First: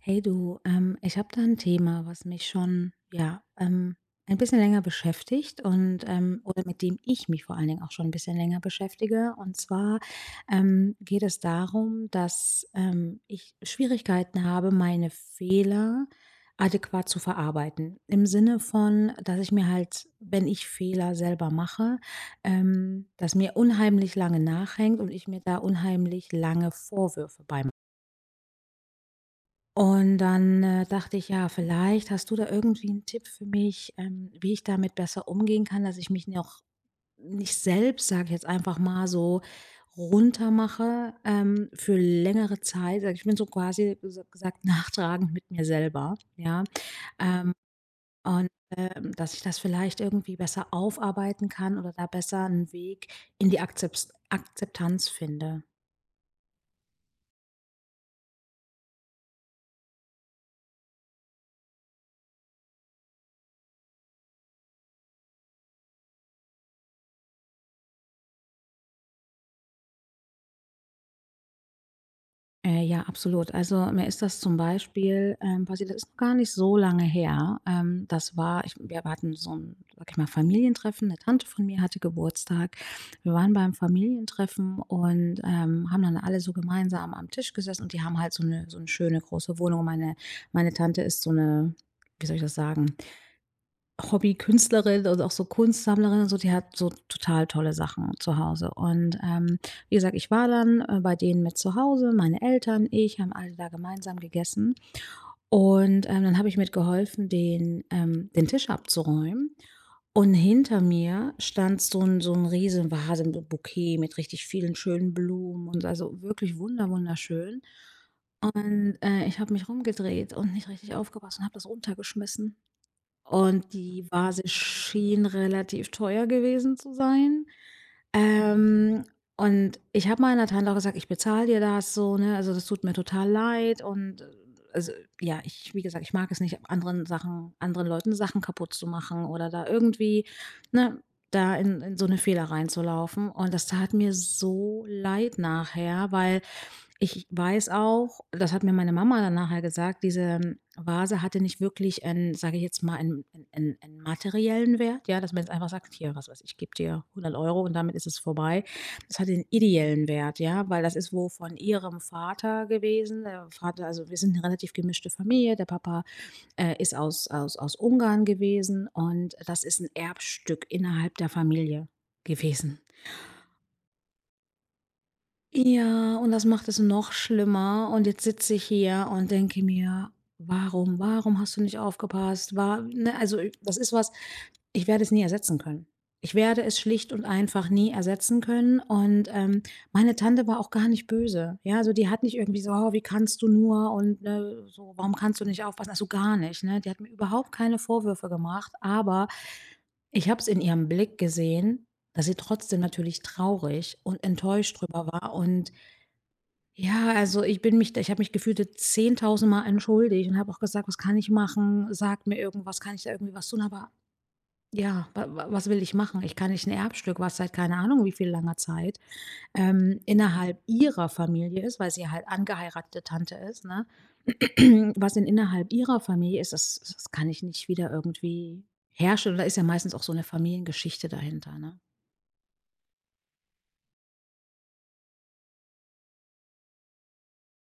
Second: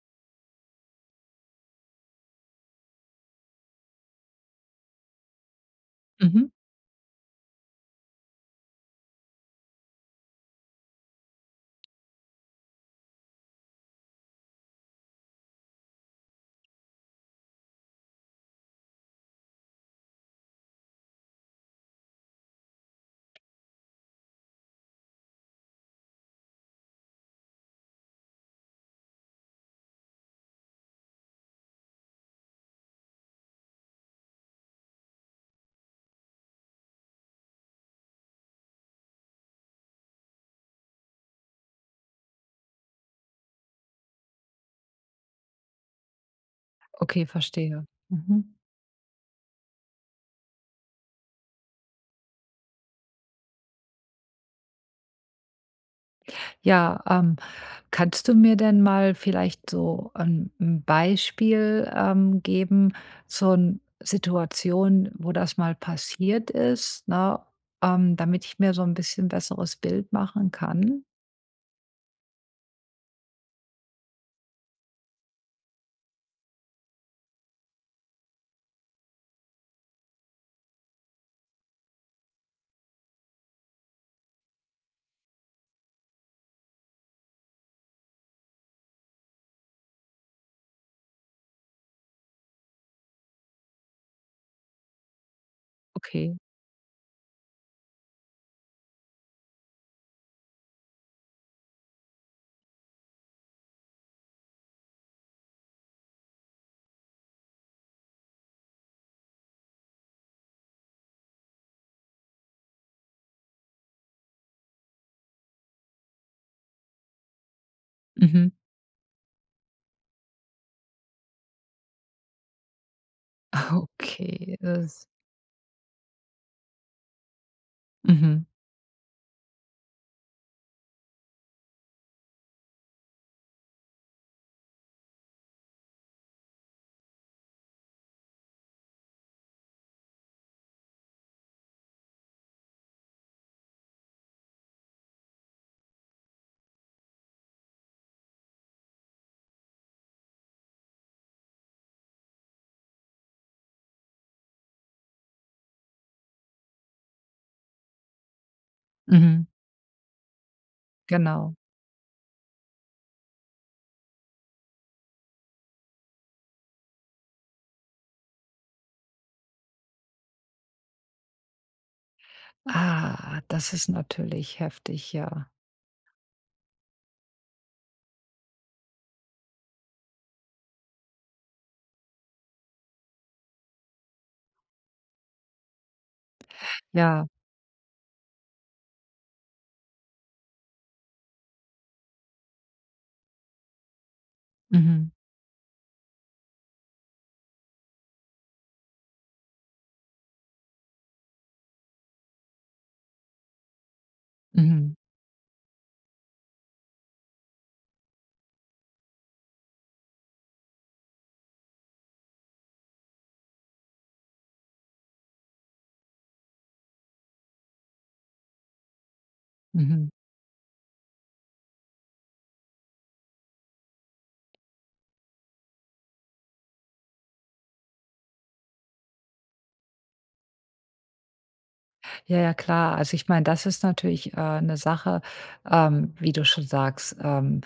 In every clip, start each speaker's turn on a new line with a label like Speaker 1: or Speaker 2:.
Speaker 1: Hey du, ich habe da ein Thema, was mich schon, ja, ein bisschen länger beschäftigt und, ähm
Speaker 2: Mhm.
Speaker 1: oder mit dem ich mich vor allen Dingen auch schon ein bisschen länger beschäftige. Und zwar, geht es darum, dass, ich Schwierigkeiten habe, meine Fehler adäquat zu verarbeiten. Im Sinne von, dass ich mir halt, wenn ich Fehler selber mache, das mir unheimlich lange nachhängt und ich mir da unheimlich lange Vorwürfe bei und dann, dachte ich: „Ja, vielleicht hast du da irgendwie einen Tipp für mich, wie ich damit besser umgehen kann, dass ich mich noch nicht selbst, sage ich jetzt einfach mal, so runtermache, für längere Zeit.“ Sage ich: „Ich bin so quasi gesagt nachtragend mit mir selber“, ja?
Speaker 2: Okay,
Speaker 1: Ähm,
Speaker 2: verstehe.
Speaker 1: und,
Speaker 2: Mhm.
Speaker 1: dass ich das vielleicht irgendwie besser aufarbeiten kann oder da besser einen Weg in die Akzeps Akzeptanz finde.
Speaker 2: Ja, kannst du mir denn mal vielleicht so ein 'n Beispiel, geben, so eine Situation, wo das mal passiert ist, ne, damit ich mir so ein bisschen besseres Bild machen kann?
Speaker 1: Ja, absolut. Also, mir ist das zum Beispiel, passiert, das ist noch gar nicht so lange her. Das war ich wir hatten so ein, sag ich mal, Familientreffen. Eine Tante von mir hatte Geburtstag. Wir waren beim Familientreffen und, haben dann alle so gemeinsam am Tisch gesessen und die haben halt so eine schöne große Wohnung. Meine Tante ist so eine, wie soll ich das sagen? Hobby-Künstlerin und auch so Kunstsammlerin und
Speaker 2: Okay.
Speaker 1: so, die hat so total tolle Sachen zu Hause. Und, wie gesagt, ich war dann, bei denen mit zu Hause, meine Eltern, ich, haben alle da gemeinsam gegessen. Und, dann habe ich mitgeholfen, den Tisch abzuräumen. Und hinter mir stand so 'n Riesenvase mit Bouquet mit richtig vielen schönen Blumen und also wirklich wunderschön.
Speaker 2: Mhm.
Speaker 1: Und, ich habe mich rumgedreht und nicht richtig aufgepasst und habe das runtergeschmissen. Und die Vase
Speaker 2: Okay,
Speaker 1: schien relativ teuer gewesen zu sein.
Speaker 2: mhm,
Speaker 1: Ähm, und ich habe meiner Tante auch gesagt: „Ich bezahle dir das so, ne? Also, das tut mir total leid.“ Und, also, ja, ich wie gesagt, ich mag es nicht, anderen Sachen anderen Leuten Sachen kaputt zu machen oder da irgendwie, ne, da in so eine Fehler reinzulaufen. Und das tat mir so leid nachher, weil ich weiß auch, das hat mir meine Mama dann nachher gesagt, diese Vase hatte nicht wirklich 'n, sage ich jetzt mal, einen 'n 'n materiellen Wert, ja, dass man jetzt einfach sagt: „Hier, was weiß ich, gebe dir 100 € und damit ist es vorbei.“ Das hatte den
Speaker 2: mhm,
Speaker 1: ideellen Wert, ja, weil das ist wo
Speaker 2: genau.
Speaker 1: von ihrem Vater gewesen. Der Vater, also, wir sind eine relativ gemischte Familie. Der Papa, ist aus Ungarn gewesen und das ist ein Erbstück innerhalb der Familie gewesen.
Speaker 2: Ah, das ist natürlich heftig, ja.
Speaker 1: Ja, und das macht es noch schlimmer. Und jetzt sitze ich hier und denke mir: „Warum? Warum hast du nicht aufgepasst?“ war ne, also, ich- das ist was ich werde es nie ersetzen können. Ich werde es schlicht und
Speaker 2: Ja.
Speaker 1: einfach nie ersetzen können. Und, meine Tante war auch gar nicht böse. Ja, also, die hat nicht irgendwie so: „Oh, wie kannst du nur und, ne, so,
Speaker 2: Mhm,
Speaker 1: warum kannst du nicht aufpassen?“ Also, gar nicht, ne? Die hat mir überhaupt keine Vorwürfe gemacht, aber ich habe es in ihrem Blick gesehen, dass sie trotzdem natürlich traurig und enttäuscht
Speaker 2: mhm,
Speaker 1: drüber war und ja, also, ich habe mich gefühlt 10.000 Mal entschuldigt und habe auch gesagt: „Was kann ich machen? Sagt mir irgendwas, kann ich da irgendwie was tun?“ Aber ja, wa wa was will ich machen? Ich kann nicht ein Erbstück, was seit keine Ahnung wie viel langer Zeit,
Speaker 2: mhm.
Speaker 1: innerhalb ihrer Familie ist, weil sie halt angeheiratete Tante ist, ne? Was denn innerhalb ihrer Familie ist, das kann ich nicht wieder irgendwie herstellen. Da ist ja meistens auch so eine Familiengeschichte dahinter, ne?
Speaker 2: Ja, ja, klar. Also ich meine, das ist natürlich eine Sache, wie du schon sagst. Ähm,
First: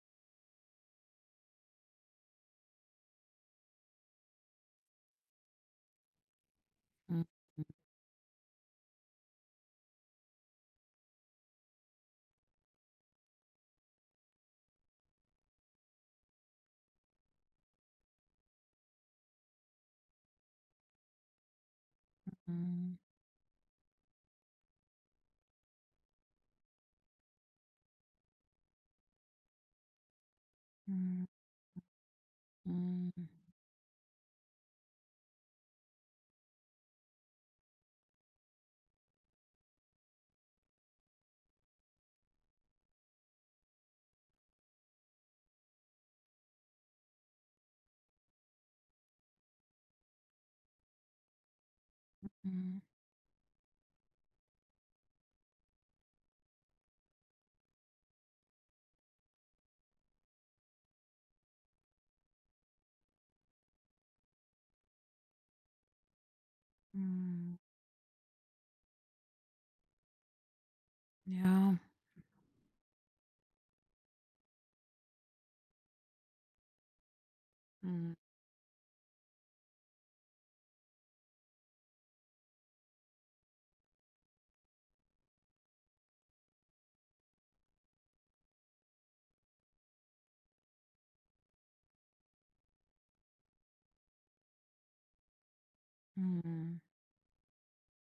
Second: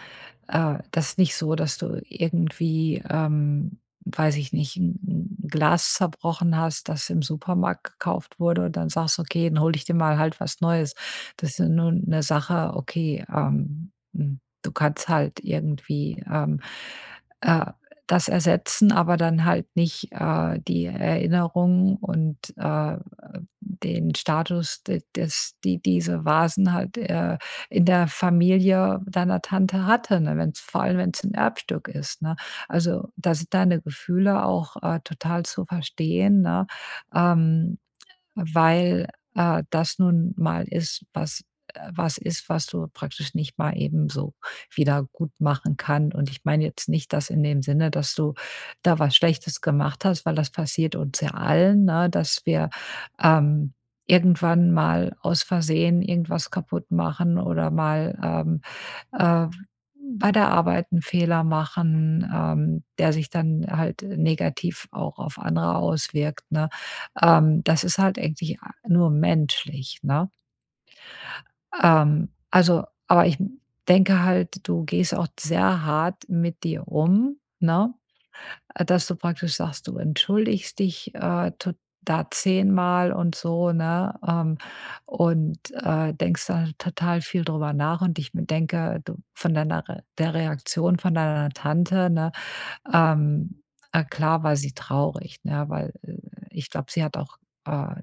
Speaker 2: äh, Das ist nicht so, dass du irgendwie, weiß ich nicht, ein Glas zerbrochen hast, das im Supermarkt gekauft wurde und dann sagst, okay, dann hole ich dir mal halt was Neues. Das ist ja nun eine Sache, okay, du kannst halt irgendwie äh, das ersetzen, aber dann halt nicht die Erinnerungen und
Speaker 1: Mhm,
Speaker 2: den Status de des die diese Vasen halt, in der Familie deiner Tante hatte, ne, wenn's vor allem wenn es
Speaker 1: mhm.
Speaker 2: ein Erbstück ist, ne? Also,
Speaker 1: Mhm,
Speaker 2: da sind deine Gefühle auch, total zu verstehen, ne? Ähm Weil, das nun mal ist, was ist, was du praktisch nicht mal eben so wieder gut machen kann. Und ich meine jetzt nicht das in dem Sinne, dass du da was Schlechtes gemacht hast, weil das passiert uns ja allen, ne, dass wir,
Speaker 1: mhm,
Speaker 2: ähm, irgendwann mal aus Versehen irgendwas kaputt machen oder mal, äh, bei der Arbeit einen Fehler machen, der sich dann halt negativ auch auf andere auswirkt, ne?
Speaker 1: mhm.
Speaker 2: Das ist halt eigentlich a nur menschlich, ne?
Speaker 1: Ja.
Speaker 2: Also aber ich denke halt, du gehst auch sehr hart mit dir um, ne?
Speaker 1: Mhm,
Speaker 2: Dass du praktisch sagst, du entschuldigst dich, to da zehnmal und so, ne? Und, denkst da total viel drüber nach und ich mir denke, du von deiner Re der Reaktion von deiner Tante, ne, ähm, klar war sie traurig, ne, weil, ich
Speaker 1: mhm,
Speaker 2: glaube, sie hat auch, äh,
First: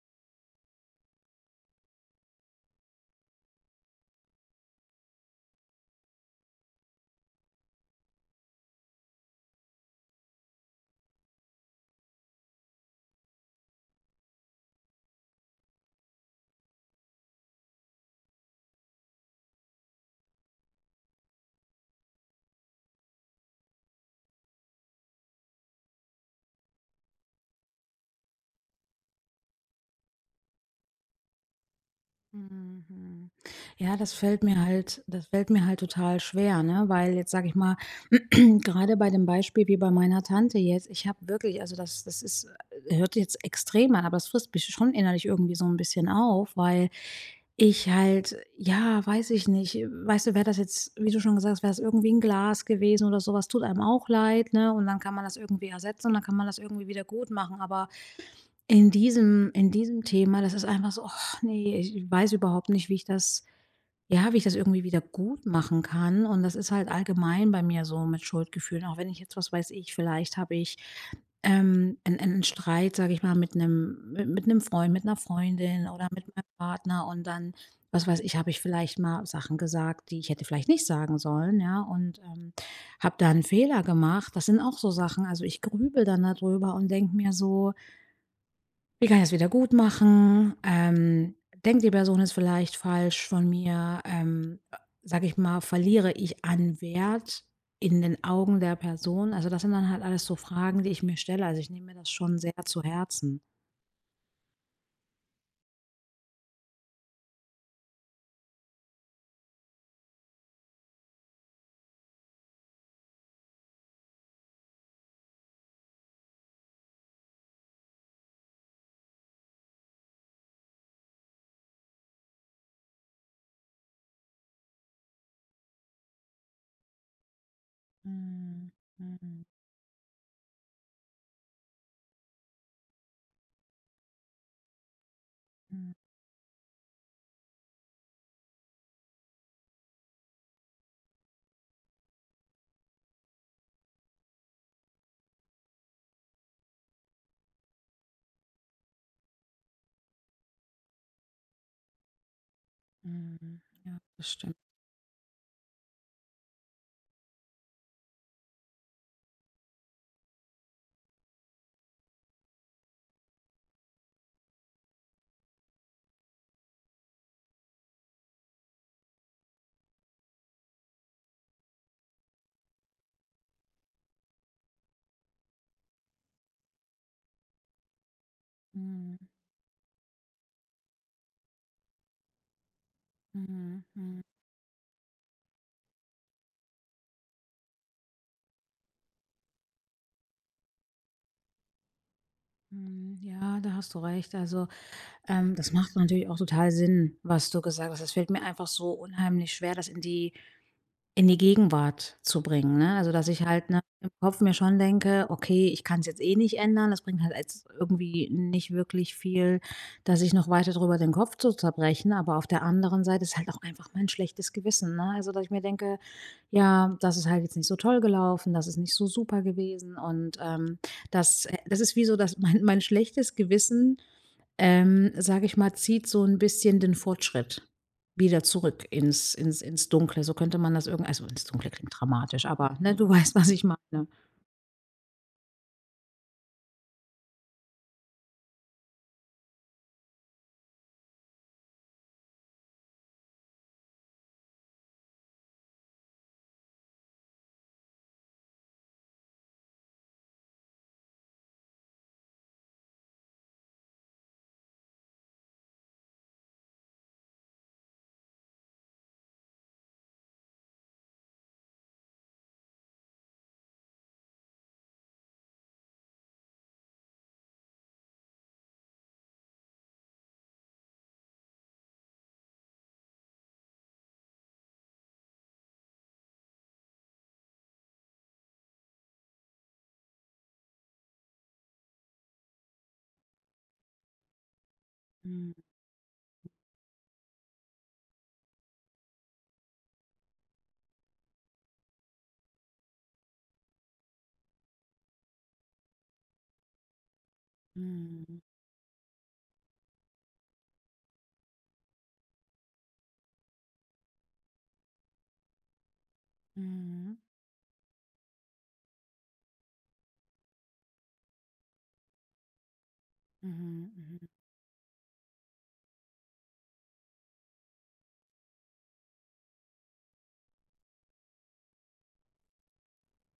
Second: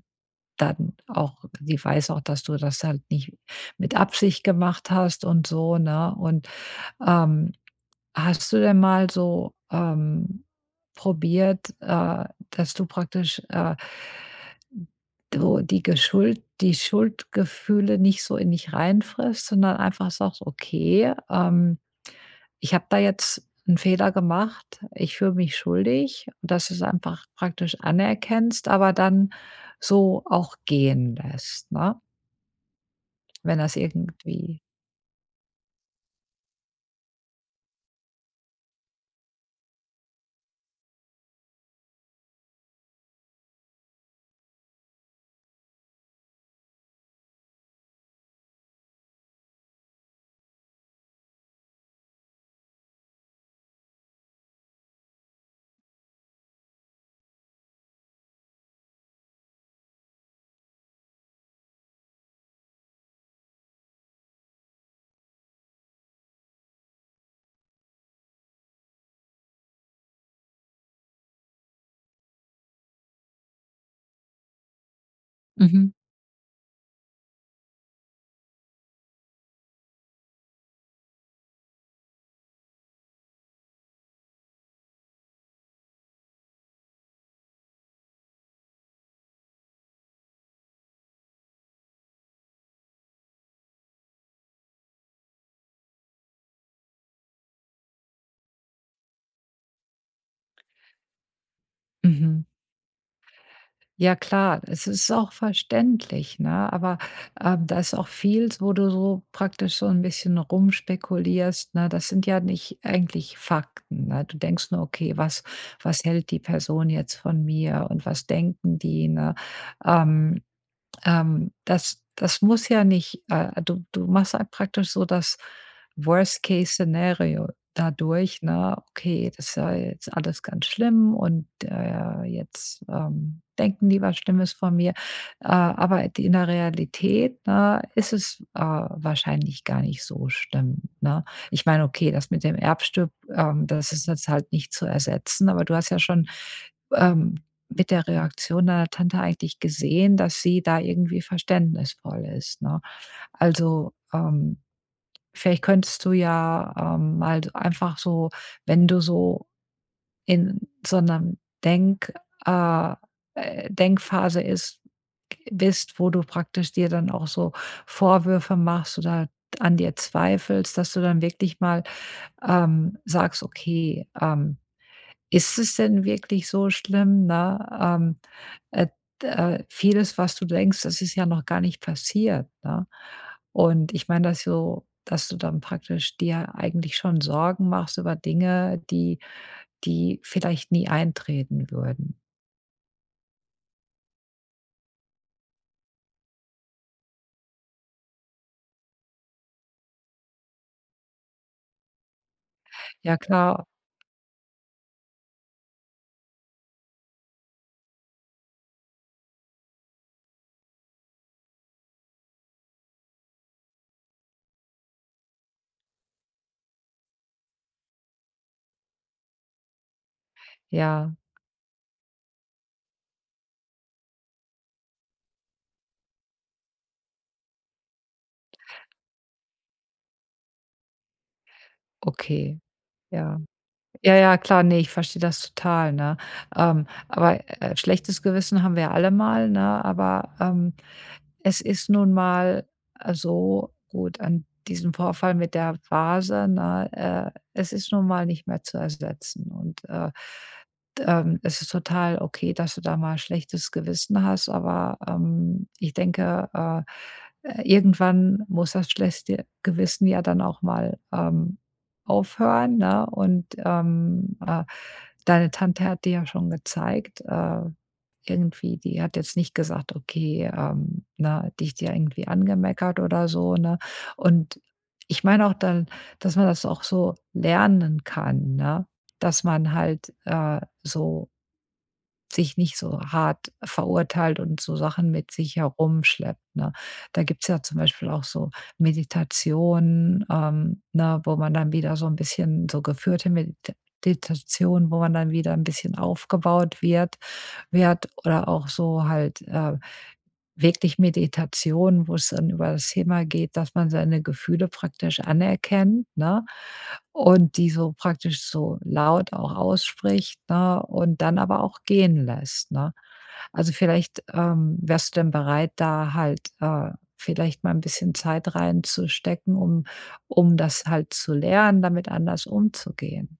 Speaker 2: dann auch sie weiß auch, dass du das halt nicht mit Absicht gemacht hast und so, ne? Und, ähm hast du denn mal so, probiert, dass du praktisch, du die Geschuld die Schuldgefühle nicht so in dich reinfrisst, sondern einfach sagst: „Okay, ich habe da jetzt einen Fehler gemacht. Ich fühle mich schuldig.“ Und dass du es einfach praktisch anerkennst, aber dann so auch gehen lässt, ne?
Speaker 1: mhm, mhm.
Speaker 2: Wenn das
Speaker 1: Ja,
Speaker 2: irgendwie
Speaker 1: das fällt mir halt total schwer, ne? Weil jetzt sage ich mal, gerade bei dem Beispiel wie bei meiner Tante jetzt, ich habe wirklich, also das ist hört jetzt extrem an, aber das frisst mich schon innerlich irgendwie so ein bisschen auf, weil ich halt ja, weiß ich nicht, weißt du, wäre das jetzt, wie du schon gesagt hast, wäre es irgendwie ein Glas gewesen oder sowas, tut einem auch leid, ne? Und dann kann man das irgendwie ersetzen und dann kann man das irgendwie wieder gut machen, aber in diesem Thema, das ist einfach so: oh nee, ich weiß überhaupt nicht, wie ich das ja, wie ich das irgendwie wieder gut machen kann.“ Und das ist halt allgemein bei mir so mit Schuldgefühlen, auch wenn ich jetzt, was weiß ich, vielleicht habe ich, 'n Streit, sage ich mal, mit einem mit 'nem Freund, mit einer Freundin
Speaker 2: mhm,
Speaker 1: oder mit meinem Partner und dann, was weiß ich, habe ich vielleicht mal Sachen gesagt, die ich hätte vielleicht nicht sagen sollen, ja, und, habe da einen Fehler gemacht. Das sind auch so Sachen, also, ich grübele dann darüber und denke mir so: Wie kann ich das wieder gut machen? Denkt die Person, ist vielleicht falsch von mir? Sage ich mal, verliere ich an Wert in den Augen der Person? Also das sind dann halt alles so Fragen, die ich mir stelle. Also ich nehme mir das schon
Speaker 2: mhm.
Speaker 1: sehr zu Herzen.
Speaker 2: Ja klar, es ist auch verständlich, ne? Aber, da ist auch viel, wo du so praktisch so ein bisschen rumspekulierst, ne? Das sind ja nicht eigentlich Fakten, ne? Du denkst nur: „Okay, was hält die Person jetzt von mir und was denken die“, ne? Ähm Das das muss ja nicht du machst halt praktisch so das Worst-Case-Szenario dadurch,
Speaker 1: Mhm.
Speaker 2: ne? Okay,
Speaker 1: Mhm.
Speaker 2: das ist ja jetzt alles ganz schlimm und, jetzt, denken die was Schlimmes von mir.
Speaker 1: Mhm.
Speaker 2: Aber in der Realität, ne, ist es, wahrscheinlich gar nicht so schlimm, ne? Ich meine, okay, das mit dem Erbstück, das ist jetzt halt nicht zu ersetzen, aber du hast ja schon, ähm mit der Reaktion deiner Tante eigentlich gesehen, dass sie da irgendwie verständnisvoll ist, ne?
Speaker 1: Mhm.
Speaker 2: Also,
Speaker 1: Ja, das stimmt.
Speaker 2: vielleicht könntest du ja, mal so einfach so, wenn du so in so 'nem Denk äh, Denkphase ist bist, wo du praktisch dir dann auch so Vorwürfe machst oder an dir zweifelst, dass du dann wirklich mal, sagst: „Okay, ist es denn wirklich so schlimm, ne? Äh,
Speaker 1: Mhm.
Speaker 2: d Vieles, was du denkst, das ist ja noch gar nicht passiert, ne?
Speaker 1: Mhm.
Speaker 2: Und ich
Speaker 1: Mhm.
Speaker 2: meine, dass du dann praktisch dir eigentlich schon Sorgen machst über Dinge, die vielleicht nie eintreten würden.
Speaker 1: Mhm. Ja, da hast du recht. Also, das macht natürlich auch total Sinn, was du gesagt hast. Es fällt mir einfach so unheimlich schwer, das in die in die Gegenwart zu bringen, ne? Also,
Speaker 2: Ja
Speaker 1: dass ich
Speaker 2: klar,
Speaker 1: halt, ne, im Kopf mir schon denke: „Okay, ich kann es jetzt eh nicht ändern.“ Das bringt halt jetzt irgendwie nicht wirklich viel, dass ich noch weiter drüber den Kopf zu zerbrechen. Aber auf der anderen Seite ist halt auch einfach mein schlechtes Gewissen, ne? Also, dass ich mir denke: „Ja, das ist halt jetzt nicht so toll gelaufen, das ist nicht so super gewesen.“ Und,
Speaker 2: ja,
Speaker 1: das, das ist wie so, dass mein schlechtes Gewissen, sage ich mal, zieht so ein bisschen den Fortschritt wieder zurück ins Dunkle. So könnte man das irgend, also, ins Dunkle klingt dramatisch,
Speaker 2: okay,
Speaker 1: aber, ne, du weißt,
Speaker 2: ja.
Speaker 1: was ich meine.
Speaker 2: Ja, ja, klar, nee, ich verstehe das total, ne? Aber, schlechtes Gewissen haben wir alle mal, ne? Aber, es ist nun mal, so gut, an diesem Vorfall mit der Vase, ne, es ist nun mal nicht mehr zu ersetzen und, es ist total okay, dass du da mal schlechtes Gewissen hast, aber, ich denke, irgendwann muss das schlechte Gewissen ja dann auch mal, aufhören, ne? Und, deine Tante hat dir ja schon gezeigt, irgendwie die hat jetzt nicht gesagt: „Okay, ne, dich dir irgendwie angemeckert oder so“, ne? Und ich meine auch dann, dass man das auch so lernen kann, ne? Dass man halt, so sich nicht so hart verurteilt und so Sachen mit
Speaker 1: Mhm,
Speaker 2: sich herumschleppt, ne? Da gibt's ja zum Beispiel auch so Meditationen, ne, wo man dann wieder so ein bisschen so geführte Meditationen, wo man dann wieder ein bisschen aufgebaut wird. Wert
Speaker 1: mhm,
Speaker 2: oder auch so halt, wirklich Meditation, wo es dann über das Thema geht, dass man seine Gefühle praktisch anerkennt, ne?
Speaker 1: mhm,
Speaker 2: Und die so praktisch so laut auch ausspricht, ne? Und dann aber auch gehen lässt, ne? Also,
Speaker 1: mhm,
Speaker 2: vielleicht,
Speaker 1: mhm.
Speaker 2: wärst du denn bereit, da halt, vielleicht mal ein bisschen Zeit reinzustecken, um das halt zu lernen, damit anders umzugehen?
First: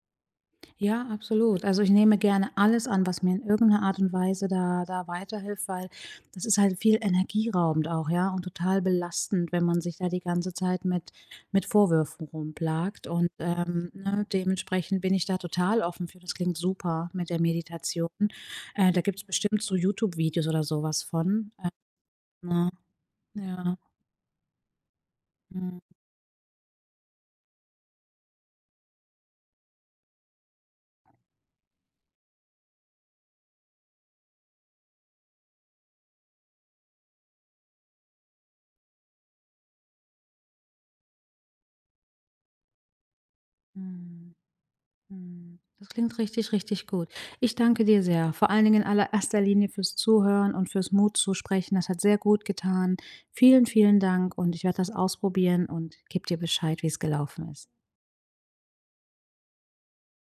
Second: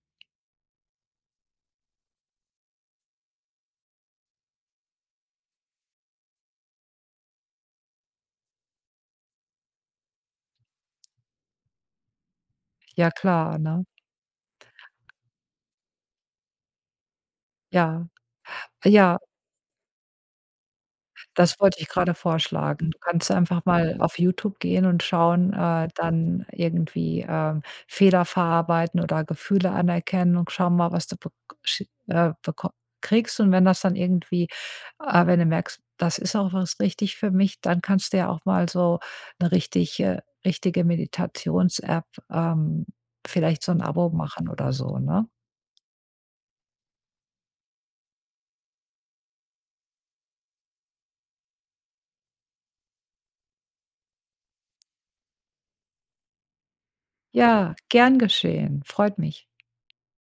Speaker 1: Ja, absolut. Also, ich nehme gerne alles an, was mir in irgendeiner Art und Weise da weiterhilft, weil das ist halt viel energieraubend auch, ja, und total belastend, wenn man sich da die ganze Zeit mit Vorwürfen rumplagt
Speaker 2: Ja
Speaker 1: und,
Speaker 2: klar, ne?
Speaker 1: ne, dementsprechend bin ich da total offen für. Das klingt super mit der
Speaker 2: Ja,
Speaker 1: Meditation. Da
Speaker 2: ja.
Speaker 1: gibt's bestimmt so YouTube-Videos oder sowas von.
Speaker 2: Das wollte ich gerade
Speaker 1: Ne?
Speaker 2: vorschlagen. Du kannst einfach
Speaker 1: Ja.
Speaker 2: mal auf YouTube gehen und schauen,
Speaker 1: Mhm.
Speaker 2: dann irgendwie, Fehler verarbeiten oder Gefühle anerkennen und schau mal, was du bek schi beko kriegst. Und wenn das dann irgendwie wenn du merkst, das ist auch was richtig für mich, dann kannst du ja auch mal so eine richtige Meditations-App, vielleicht so ein Abo
Speaker 1: Mhm.
Speaker 2: machen oder so, ne?
Speaker 1: Mhm. Das klingt richtig, richtig gut. Ich danke dir sehr, vor allen Dingen in allererster Linie fürs Zuhören und fürs Mut zu sprechen. Das hat sehr gut getan. Vielen, vielen Dank und ich werde das ausprobieren und gebe dir Bescheid, wie es gelaufen ist.
Speaker 2: Ja, gern geschehen. Freut mich.